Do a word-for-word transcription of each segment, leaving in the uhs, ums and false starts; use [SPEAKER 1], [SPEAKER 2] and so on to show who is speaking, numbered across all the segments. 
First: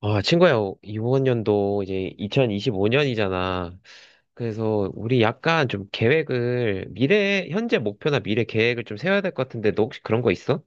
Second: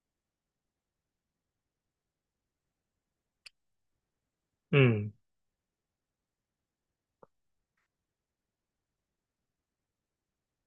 [SPEAKER 1] 아, 친구야, 이번 연도 이제 이천이십오 년이잖아. 그래서
[SPEAKER 2] 음.
[SPEAKER 1] 우리 약간 좀 계획을, 미래, 현재 목표나 미래 계획을 좀 세워야 될 것 같은데, 너 혹시 그런 거 있어?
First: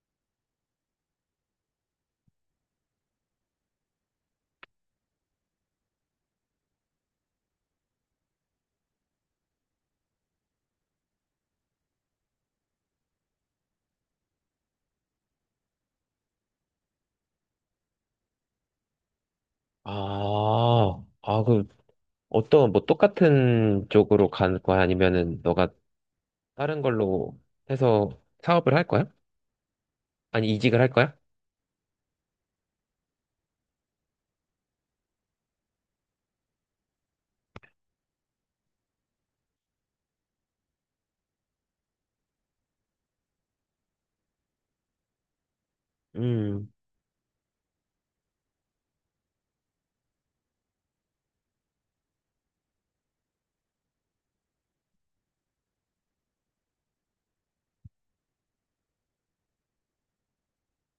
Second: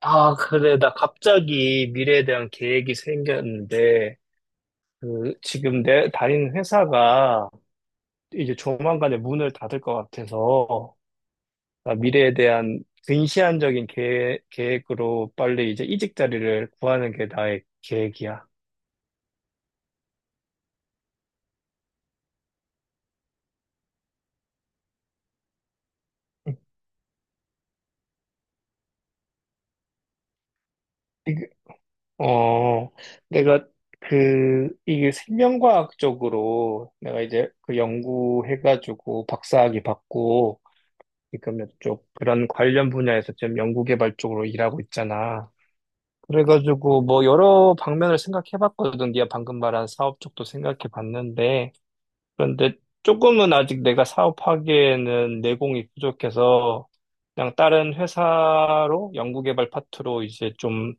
[SPEAKER 2] 아, 그래. 나 갑자기 미래에 대한 계획이 생겼는데, 그, 지금 내 다니는 회사가 이제 조만간에 문을 닫을 것 같아서, 나 미래에 대한 근시안적인 계획, 계획으로 빨리 이제 이직 자리를 구하는 게 나의 계획이야.
[SPEAKER 1] 아, 아, 그, 어떤, 뭐, 똑같은 쪽으로 간 거야? 아니면은, 너가 다른 걸로 해서 사업을 할 거야? 아니, 이직을 할 거야?
[SPEAKER 2] 이게- 어, 내가 그, 이게 생명과학 적으로 내가 이제 그 연구해가지고 박사학위 받고, 지금 이쪽 그런 관련 분야에서 지금 연구개발 쪽으로 일하고 있잖아.
[SPEAKER 1] 음.
[SPEAKER 2] 그래가지고 뭐 여러 방면을 생각해봤거든. 네가 방금 말한 사업 쪽도 생각해봤는데, 그런데 조금은 아직 내가 사업하기에는 내공이 부족해서 그냥 다른 회사로 연구개발 파트로 이제 좀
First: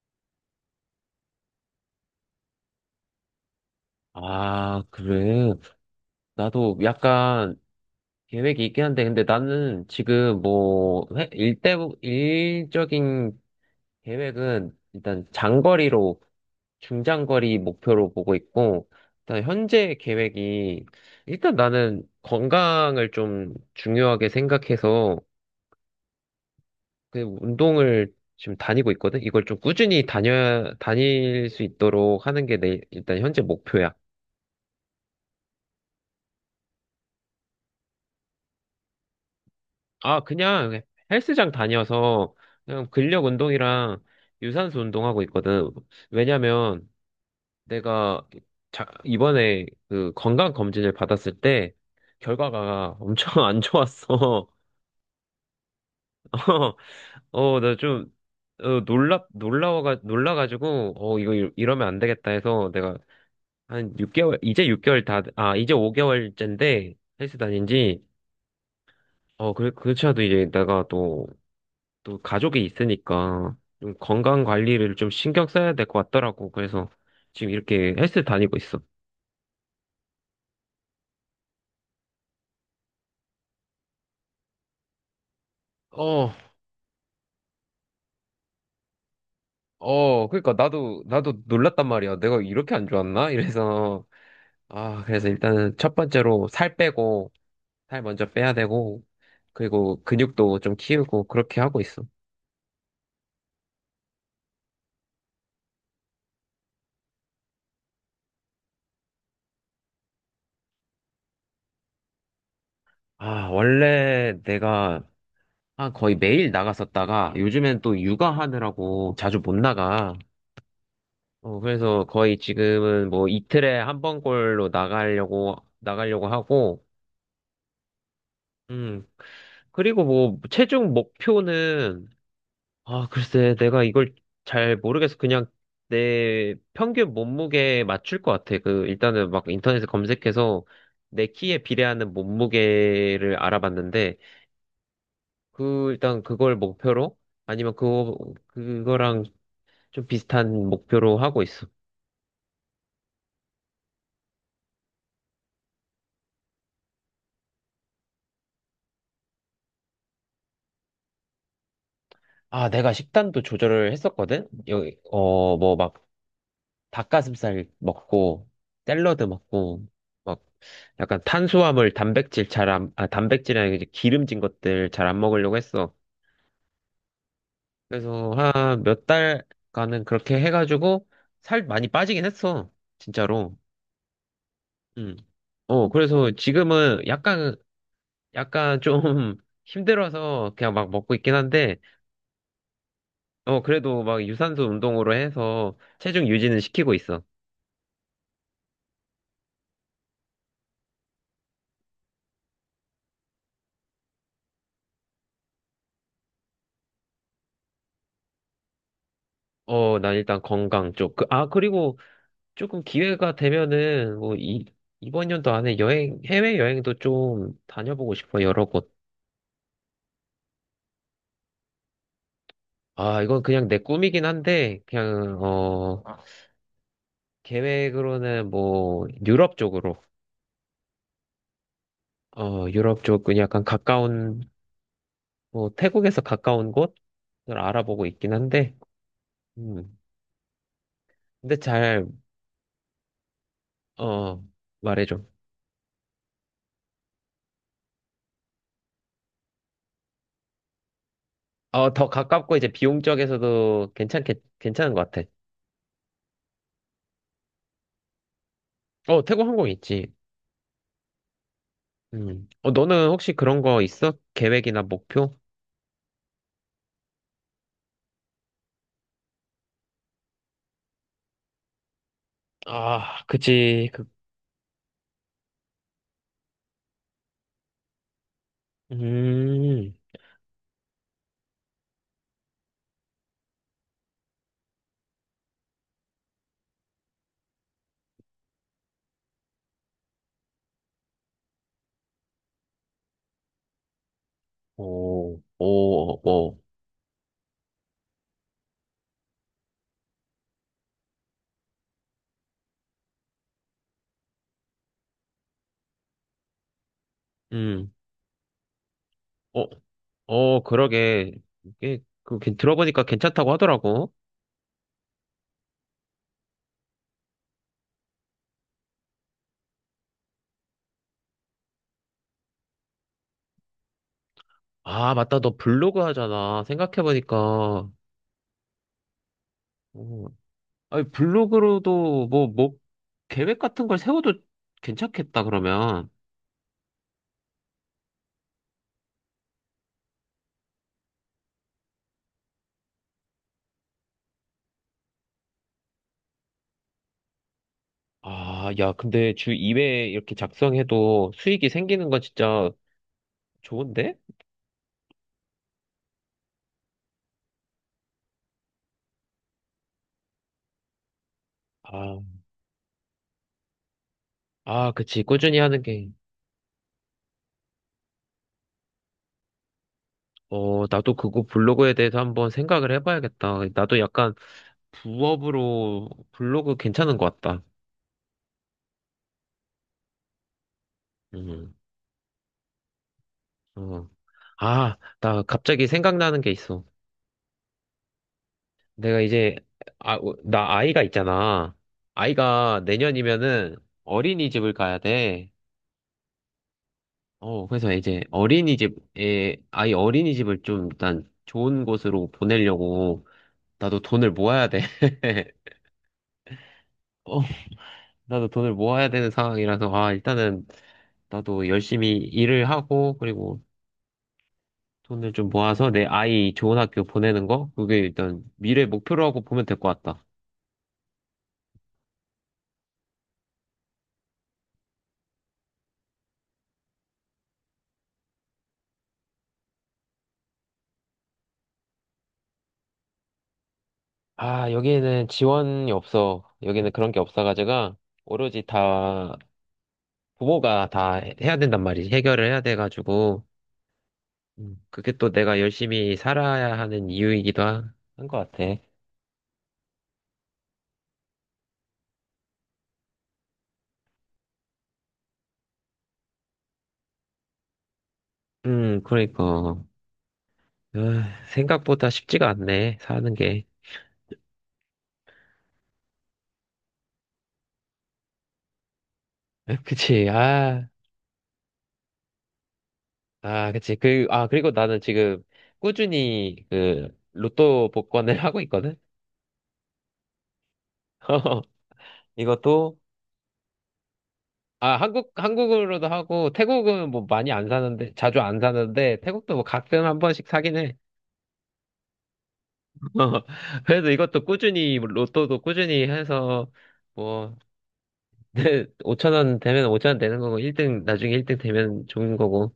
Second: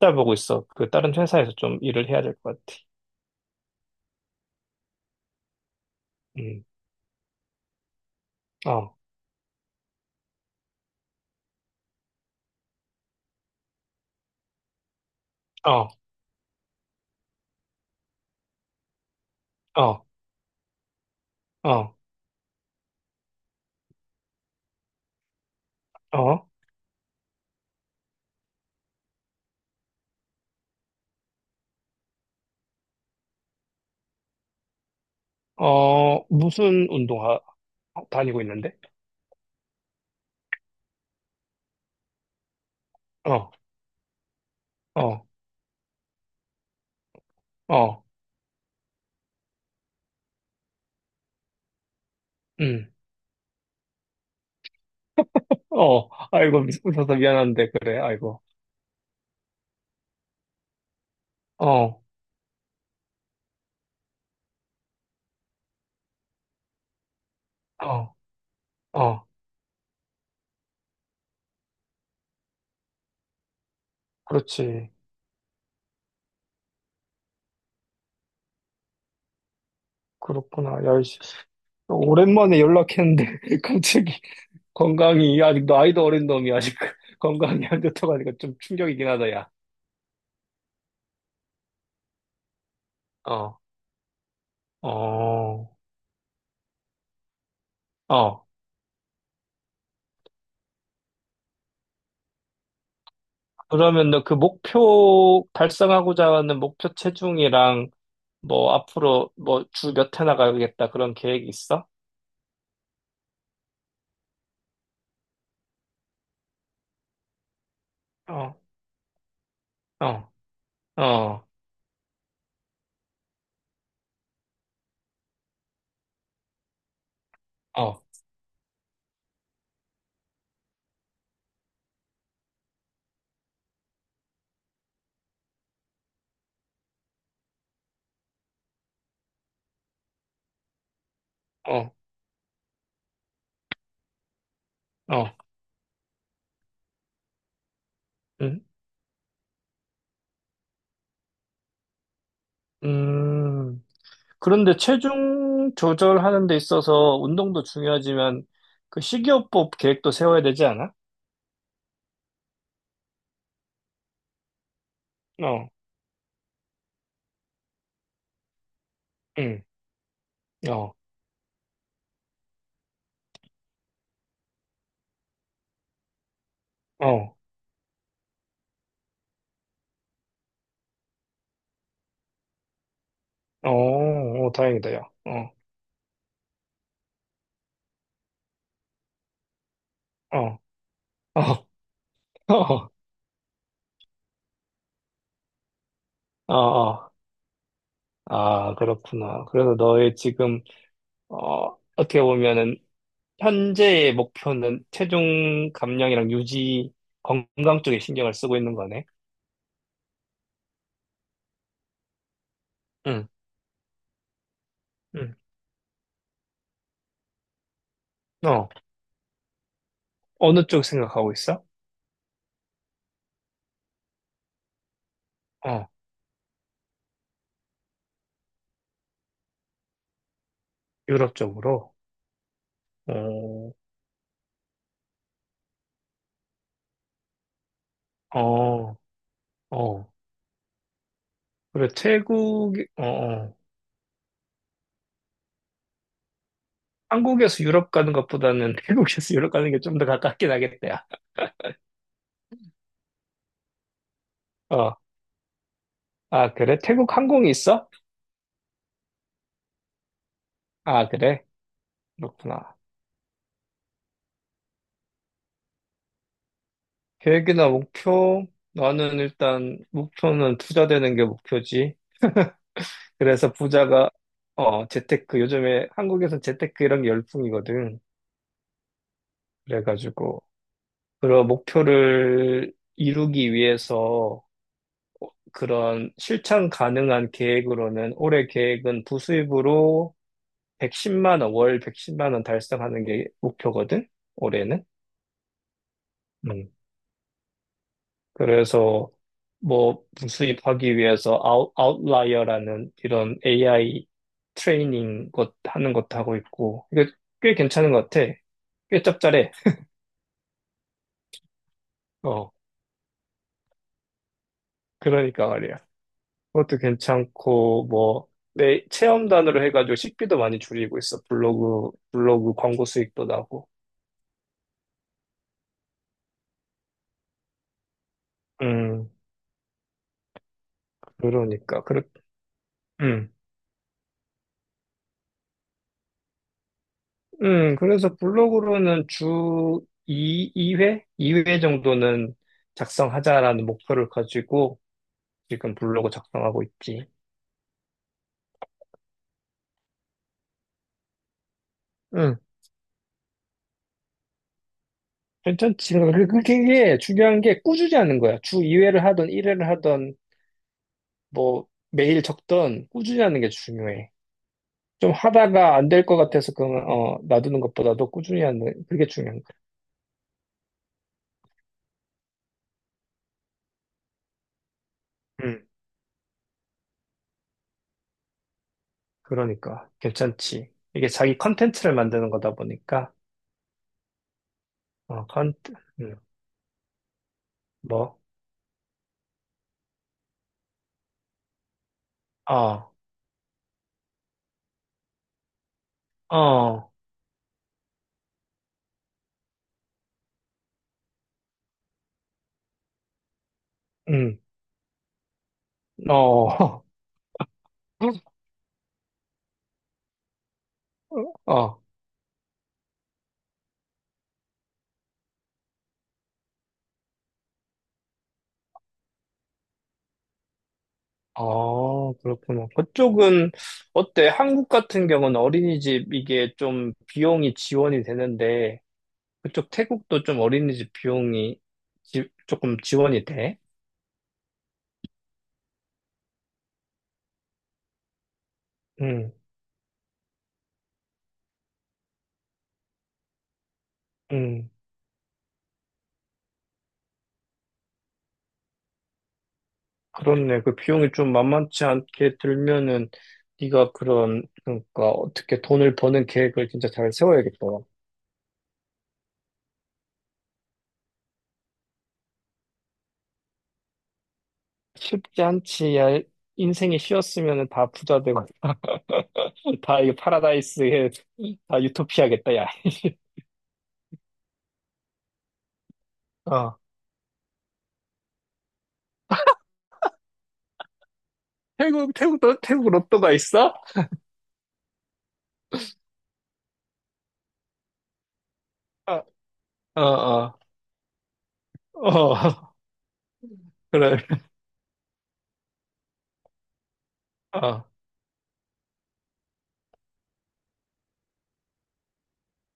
[SPEAKER 2] 찾아보고 있어. 그 다른 회사에서 좀 일을 해야 될 것 같아.
[SPEAKER 1] 아, 그래.
[SPEAKER 2] 음,
[SPEAKER 1] 나도 약간 계획이 있긴
[SPEAKER 2] 어,
[SPEAKER 1] 한데, 근데 나는 지금 뭐, 회- 일대, 일적인 계획은 일단
[SPEAKER 2] 어,
[SPEAKER 1] 장거리로, 중장거리 목표로 보고 있고, 일단 현재
[SPEAKER 2] 어,
[SPEAKER 1] 계획이, 일단
[SPEAKER 2] 어,
[SPEAKER 1] 나는 건강을 좀 중요하게 생각해서,
[SPEAKER 2] 어,
[SPEAKER 1] 그 운동을 지금 다니고 있거든? 이걸 좀 꾸준히 다녀, 다닐 수 있도록 하는 게 내, 일단 현재 목표야.
[SPEAKER 2] 어, 무슨 운동화 다니고 있는데?
[SPEAKER 1] 아, 그냥 헬스장 다녀서, 그냥 근력
[SPEAKER 2] 어,
[SPEAKER 1] 운동이랑 유산소 운동하고
[SPEAKER 2] 어.
[SPEAKER 1] 있거든. 왜냐면,
[SPEAKER 2] 어.
[SPEAKER 1] 내가 자, 이번에 그 건강 검진을 받았을 때
[SPEAKER 2] 응.
[SPEAKER 1] 결과가 엄청 안 좋았어.
[SPEAKER 2] 어, 아이고, 미- 웃어서
[SPEAKER 1] 어,
[SPEAKER 2] 미안한데,
[SPEAKER 1] 나
[SPEAKER 2] 그래,
[SPEAKER 1] 좀,
[SPEAKER 2] 아이고.
[SPEAKER 1] 어, 놀라, 놀라워가, 놀라가지고, 어, 이거 이- 이러면 안
[SPEAKER 2] 어,
[SPEAKER 1] 되겠다 해서 내가 한 육 개월, 이제 육 개월 다, 아, 이제 오 개월째인데 헬스 다닌 지,
[SPEAKER 2] 어, 어,
[SPEAKER 1] 어, 그, 그렇지 않아도 이제 내가 또, 또 가족이 있으니까 좀 건강
[SPEAKER 2] 그렇지.
[SPEAKER 1] 관리를 좀 신경 써야 될 것 같더라고. 그래서 지금 이렇게 헬스 다니고 있어.
[SPEAKER 2] 그렇구나. 야, 씨. 오랜만에 연락했는데, 갑자기 건강이, 아직 나이도 어린
[SPEAKER 1] 어,
[SPEAKER 2] 놈이 아직 건강이 안 좋다가니까 좀 충격이긴 하다, 야.
[SPEAKER 1] 어, 그러니까 나도 나도 놀랐단 말이야. 내가 이렇게 안 좋았나?
[SPEAKER 2] 어,
[SPEAKER 1] 이래서 아, 그래서
[SPEAKER 2] 어,
[SPEAKER 1] 일단은 첫 번째로 살 빼고 살 먼저
[SPEAKER 2] 어.
[SPEAKER 1] 빼야 되고 그리고 근육도 좀 키우고 그렇게 하고 있어.
[SPEAKER 2] 그러면 너 그 목표, 달성하고자 하는 목표 체중이랑, 뭐, 앞으로, 뭐, 주 몇 회 나가겠다, 그런 계획이 있어?
[SPEAKER 1] 아, 원래 내가 한 거의 매일 나갔었다가 요즘엔 또
[SPEAKER 2] 어,
[SPEAKER 1] 육아하느라고 자주 못 나가.
[SPEAKER 2] 어, 어,
[SPEAKER 1] 어, 그래서 거의 지금은 뭐 이틀에 한 번꼴로 나가려고 나가려고 하고
[SPEAKER 2] 어,
[SPEAKER 1] 음. 그리고 뭐 체중 목표는 아, 글쎄, 내가 이걸 잘 모르겠어. 그냥 내 평균 몸무게에 맞출 것 같아. 그, 일단은 막 인터넷에 검색해서 내 키에
[SPEAKER 2] 어,
[SPEAKER 1] 비례하는 몸무게를 알아봤는데,
[SPEAKER 2] 어.
[SPEAKER 1] 그, 일단 그걸 목표로, 아니면 그거,
[SPEAKER 2] 응?
[SPEAKER 1] 그거랑 좀 비슷한 목표로 하고 있어.
[SPEAKER 2] 음, 그런데 체중 조절하는 데 있어서 운동도 중요하지만 그 식이요법 계획도 세워야 되지 않아?
[SPEAKER 1] 아, 내가 식단도 조절을 했었거든? 여기, 어,
[SPEAKER 2] 어,
[SPEAKER 1] 뭐 막 닭가슴살 먹고, 샐러드
[SPEAKER 2] 응,
[SPEAKER 1] 먹고, 막
[SPEAKER 2] 어,
[SPEAKER 1] 약간 탄수화물, 단백질 잘 안, 아, 단백질이나 이제 기름진 것들 잘 안 먹으려고 했어.
[SPEAKER 2] 어,
[SPEAKER 1] 그래서 한 몇 달간은 그렇게 해가지고 살 많이 빠지긴 했어. 진짜로.
[SPEAKER 2] 어, 어, 다행이다요.
[SPEAKER 1] 음.
[SPEAKER 2] 어,
[SPEAKER 1] 어, 그래서 지금은 약간, 약간 좀 힘들어서
[SPEAKER 2] 어,
[SPEAKER 1] 그냥 막 먹고 있긴
[SPEAKER 2] 어,
[SPEAKER 1] 한데,
[SPEAKER 2] 어,
[SPEAKER 1] 어, 그래도 막 유산소 운동으로 해서 체중
[SPEAKER 2] 어,
[SPEAKER 1] 유지는 시키고
[SPEAKER 2] 어.
[SPEAKER 1] 있어.
[SPEAKER 2] 아, 그렇구나. 그래서 너의 지금, 어, 어떻게 보면은 현재의 목표는 체중 감량이랑 유지, 건강 쪽에 신경을 쓰고 있는 거네.
[SPEAKER 1] 어, 난 일단 건강 쪽. 그, 아, 그리고 조금
[SPEAKER 2] 응,
[SPEAKER 1] 기회가 되면은 뭐 이, 이번
[SPEAKER 2] 응.
[SPEAKER 1] 연도 안에 여행, 해외 여행도 좀 다녀보고 싶어, 여러
[SPEAKER 2] 어,
[SPEAKER 1] 곳.
[SPEAKER 2] 어느 쪽 생각하고 있어?
[SPEAKER 1] 아, 이건 그냥 내 꿈이긴 한데, 그냥,
[SPEAKER 2] 어,
[SPEAKER 1] 어, 아, 계획으로는 뭐, 유럽 쪽으로,
[SPEAKER 2] 유럽 쪽으로.
[SPEAKER 1] 어, 유럽 쪽은 약간
[SPEAKER 2] 어,
[SPEAKER 1] 가까운, 뭐, 태국에서 가까운 곳을 알아보고 있긴 한데,
[SPEAKER 2] 어,
[SPEAKER 1] 음,
[SPEAKER 2] 어.
[SPEAKER 1] 근데
[SPEAKER 2] 그래,
[SPEAKER 1] 잘,
[SPEAKER 2] 태국, 어, 어.
[SPEAKER 1] 어, 말해줘.
[SPEAKER 2] 한국에서 유럽 가는 것보다는 태국에서 유럽 가는 게 좀 더 가깝긴 하겠다, 야.
[SPEAKER 1] 어, 더 가깝고 이제 비용적에서도 괜찮게, 괜찮은
[SPEAKER 2] 어,
[SPEAKER 1] 것 같아.
[SPEAKER 2] 아, 그래? 태국 항공이 있어?
[SPEAKER 1] 어, 태국 항공 있지.
[SPEAKER 2] 아, 그래?
[SPEAKER 1] 음. 어,
[SPEAKER 2] 그렇구나.
[SPEAKER 1] 너는 혹시 그런 거 있어? 계획이나 목표?
[SPEAKER 2] 계획이나 목표? 나는 일단 목표는 투자되는 게 목표지.
[SPEAKER 1] 아,
[SPEAKER 2] 그래서
[SPEAKER 1] 그치. 그,
[SPEAKER 2] 부자가, 어, 재테크. 요즘에 한국에서 재테크 이런 게 열풍이거든.
[SPEAKER 1] 음,
[SPEAKER 2] 그래가지고, 그런 목표를 이루기 위해서 그런 실천 가능한 계획으로는 올해 계획은 부수입으로 백십만 원, 월 백십만 원 달성하는 게 목표거든, 올해는.
[SPEAKER 1] 오, 오, 오.
[SPEAKER 2] 음. 그래서 뭐 부수입하기 위해서 아웃, 아웃라이어라는 이런 에이아이 트레이닝 것 하는 것도 하고 있고, 이게 꽤
[SPEAKER 1] 음,
[SPEAKER 2] 괜찮은 것 같아. 꽤 짭짤해.
[SPEAKER 1] 어, 어, 그러게. 이게, 그,
[SPEAKER 2] 어,
[SPEAKER 1] 괜- 들어보니까 괜찮다고 하더라고.
[SPEAKER 2] 그러니까 말이야. 그것도 괜찮고, 뭐, 내 체험단으로 해가지고 식비도 많이 줄이고 있어. 블로그, 블로그 광고 수익도 나고.
[SPEAKER 1] 아, 맞다. 너 블로그 하잖아. 생각해보니까.
[SPEAKER 2] 음,
[SPEAKER 1] 어, 아니,
[SPEAKER 2] 그러니까. 그렇,
[SPEAKER 1] 블로그로도 뭐, 뭐,
[SPEAKER 2] 음,
[SPEAKER 1] 계획 같은 걸 세워도 괜찮겠다, 그러면.
[SPEAKER 2] 음, 그래서 블로그로는 주 이, 이회 이회 정도는 작성하자라는 목표를 가지고 지금 블로그 작성하고 있지.
[SPEAKER 1] 아, 야, 근데 주 이 회 이렇게 작성해도 수익이 생기는 건
[SPEAKER 2] 응,
[SPEAKER 1] 진짜 좋은데?
[SPEAKER 2] 괜찮지. 그러니까 그- 그게 그게 중요한 게 꾸준히 하는 거야. 주 이 회를 하던 일 회를 하던 뭐
[SPEAKER 1] 아,
[SPEAKER 2] 매일 적던 꾸준히 하는 게 중요해.
[SPEAKER 1] 아,
[SPEAKER 2] 좀
[SPEAKER 1] 그치. 꾸준히
[SPEAKER 2] 하다가
[SPEAKER 1] 하는
[SPEAKER 2] 안 될
[SPEAKER 1] 게.
[SPEAKER 2] 것 같아서 그러면 어, 놔두는 것보다도 꾸준히 하는 그게 중요한
[SPEAKER 1] 어, 나도 그거 블로그에 대해서 한번 생각을 해봐야겠다. 나도 약간
[SPEAKER 2] 거야. 응,
[SPEAKER 1] 부업으로 블로그 괜찮은 것 같다.
[SPEAKER 2] 그러니까. 괜찮지. 이게 자기
[SPEAKER 1] 음,
[SPEAKER 2] 컨텐츠를 만드는 거다 보니까.
[SPEAKER 1] 어. 아,
[SPEAKER 2] 어,
[SPEAKER 1] 나
[SPEAKER 2] 간,
[SPEAKER 1] 갑자기
[SPEAKER 2] 음,
[SPEAKER 1] 생각나는 게 있어.
[SPEAKER 2] 뭐,
[SPEAKER 1] 내가 이제, 아, 어, 나 아이가 있잖아. 아이가
[SPEAKER 2] 아,
[SPEAKER 1] 내년이면은 어린이집을 가야 돼.
[SPEAKER 2] 어,
[SPEAKER 1] 어, 그래서 이제 어린이집에, 아이 어린이집을 좀 일단 좋은 곳으로 보내려고 나도 돈을
[SPEAKER 2] 음,
[SPEAKER 1] 모아야 돼.
[SPEAKER 2] 어,
[SPEAKER 1] 어, 나도 돈을 모아야 되는 상황이라서, 아, 일단은 나도
[SPEAKER 2] 어,
[SPEAKER 1] 열심히 일을 하고, 그리고 돈을 좀 모아서 내 아이 좋은 학교 보내는 거? 그게 일단 미래 목표로 하고 보면 될 것 같다.
[SPEAKER 2] 어, 그렇구나. 그쪽은 어때? 한국 같은 경우는 어린이집 이게 좀 비용이 지원이 되는데, 그쪽 태국도 좀 어린이집 비용이 지- 조금 지원이 돼?
[SPEAKER 1] 아, 여기는 지원이 없어. 여기는 그런 게 없어가지고, 오로지
[SPEAKER 2] 응,
[SPEAKER 1] 다, 부모가 다 해- 해야 된단 말이지. 해결을 해야 돼가지고,
[SPEAKER 2] 응,
[SPEAKER 1] 음, 그게 또 내가 열심히 살아야 하는 이유이기도 한 것 같아.
[SPEAKER 2] 그렇네. 그 비용이 좀 만만치 않게 들면은 네가 그런, 그러니까 어떻게 돈을 버는 계획을 진짜 잘 세워야겠다.
[SPEAKER 1] 음, 그러니까. 아, 생각보다 쉽지가 않네, 사는 게.
[SPEAKER 2] 쉽지 않지. 야, 인생이 쉬웠으면 다 부자 되고,
[SPEAKER 1] 아,
[SPEAKER 2] 다 이거
[SPEAKER 1] 그치, 아.
[SPEAKER 2] 파라다이스에, 다 유토피아겠다, 야.
[SPEAKER 1] 아, 그치. 그, 아, 그리고 나는 지금 꾸준히
[SPEAKER 2] 어.
[SPEAKER 1] 그 로또 복권을 하고 있거든?
[SPEAKER 2] 태국, 태국, 로- 태국
[SPEAKER 1] 이것도,
[SPEAKER 2] 로또가 있어?
[SPEAKER 1] 아, 한국, 한국으로도 하고, 태국은 뭐 많이 안 사는데, 자주 안
[SPEAKER 2] 어,
[SPEAKER 1] 사는데, 태국도 뭐
[SPEAKER 2] 어,
[SPEAKER 1] 가끔 한 번씩
[SPEAKER 2] 어,
[SPEAKER 1] 사긴 해.
[SPEAKER 2] 어,
[SPEAKER 1] 그래서
[SPEAKER 2] 그래.
[SPEAKER 1] 이것도 꾸준히, 로또도 꾸준히 해서, 뭐,
[SPEAKER 2] 어,
[SPEAKER 1] 오천 원 되면 오천 원 되는 거고, 일 등, 나중에 일 등 되면 좋은 거고,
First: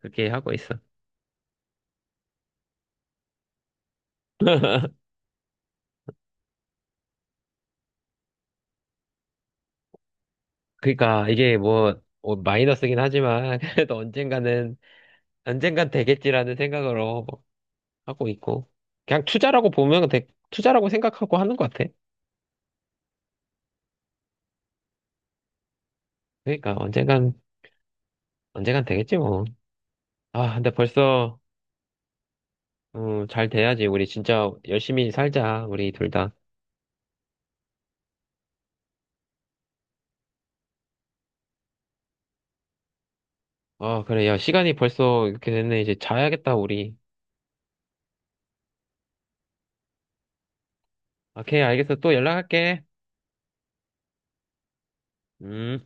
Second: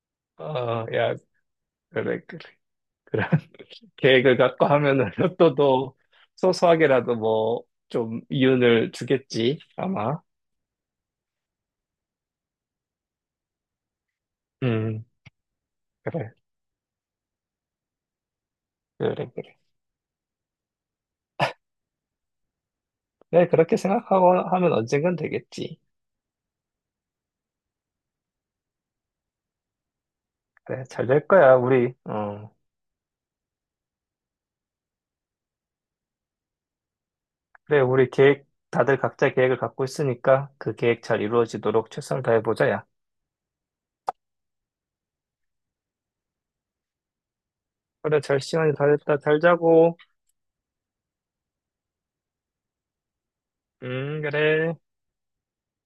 [SPEAKER 1] 그렇게 하고 있어.
[SPEAKER 2] 어, 야, 그래, 그래. 그래. 계획을 갖고 하면은 로또도 소소하게라도 뭐, 좀 이윤을 주겠지, 아마.
[SPEAKER 1] 그러니까 이게 뭐, 뭐 마이너스긴 하지만, 그래도 언젠가는,
[SPEAKER 2] 음,
[SPEAKER 1] 언젠간
[SPEAKER 2] 그래,
[SPEAKER 1] 되겠지라는 생각으로 하고 있고 그냥
[SPEAKER 2] 그래, 그래.
[SPEAKER 1] 투자라고 보면 되, 투자라고 생각하고 하는 것 같아.
[SPEAKER 2] 네, 그렇게 생각하고 하면 언젠간 되겠지.
[SPEAKER 1] 그러니까 언젠간 언젠간 되겠지 뭐. 아 근데
[SPEAKER 2] 그래, 잘 될
[SPEAKER 1] 벌써
[SPEAKER 2] 거야, 우리. 어.
[SPEAKER 1] 음, 잘 돼야지. 우리 진짜 열심히 살자 우리 둘 다.
[SPEAKER 2] 그래, 우리 계획, 다들 각자 계획을 갖고 있으니까 그 계획 잘 이루어지도록 최선을 다해보자, 야.
[SPEAKER 1] 아 그래 야 시간이 벌써 이렇게 됐네. 이제 자야겠다 우리.
[SPEAKER 2] 그래, 잘 시간이 다 됐다. 잘 자고.
[SPEAKER 1] 아, 오케이 알겠어. 또 연락할게.
[SPEAKER 2] 음, 그래.
[SPEAKER 1] 음.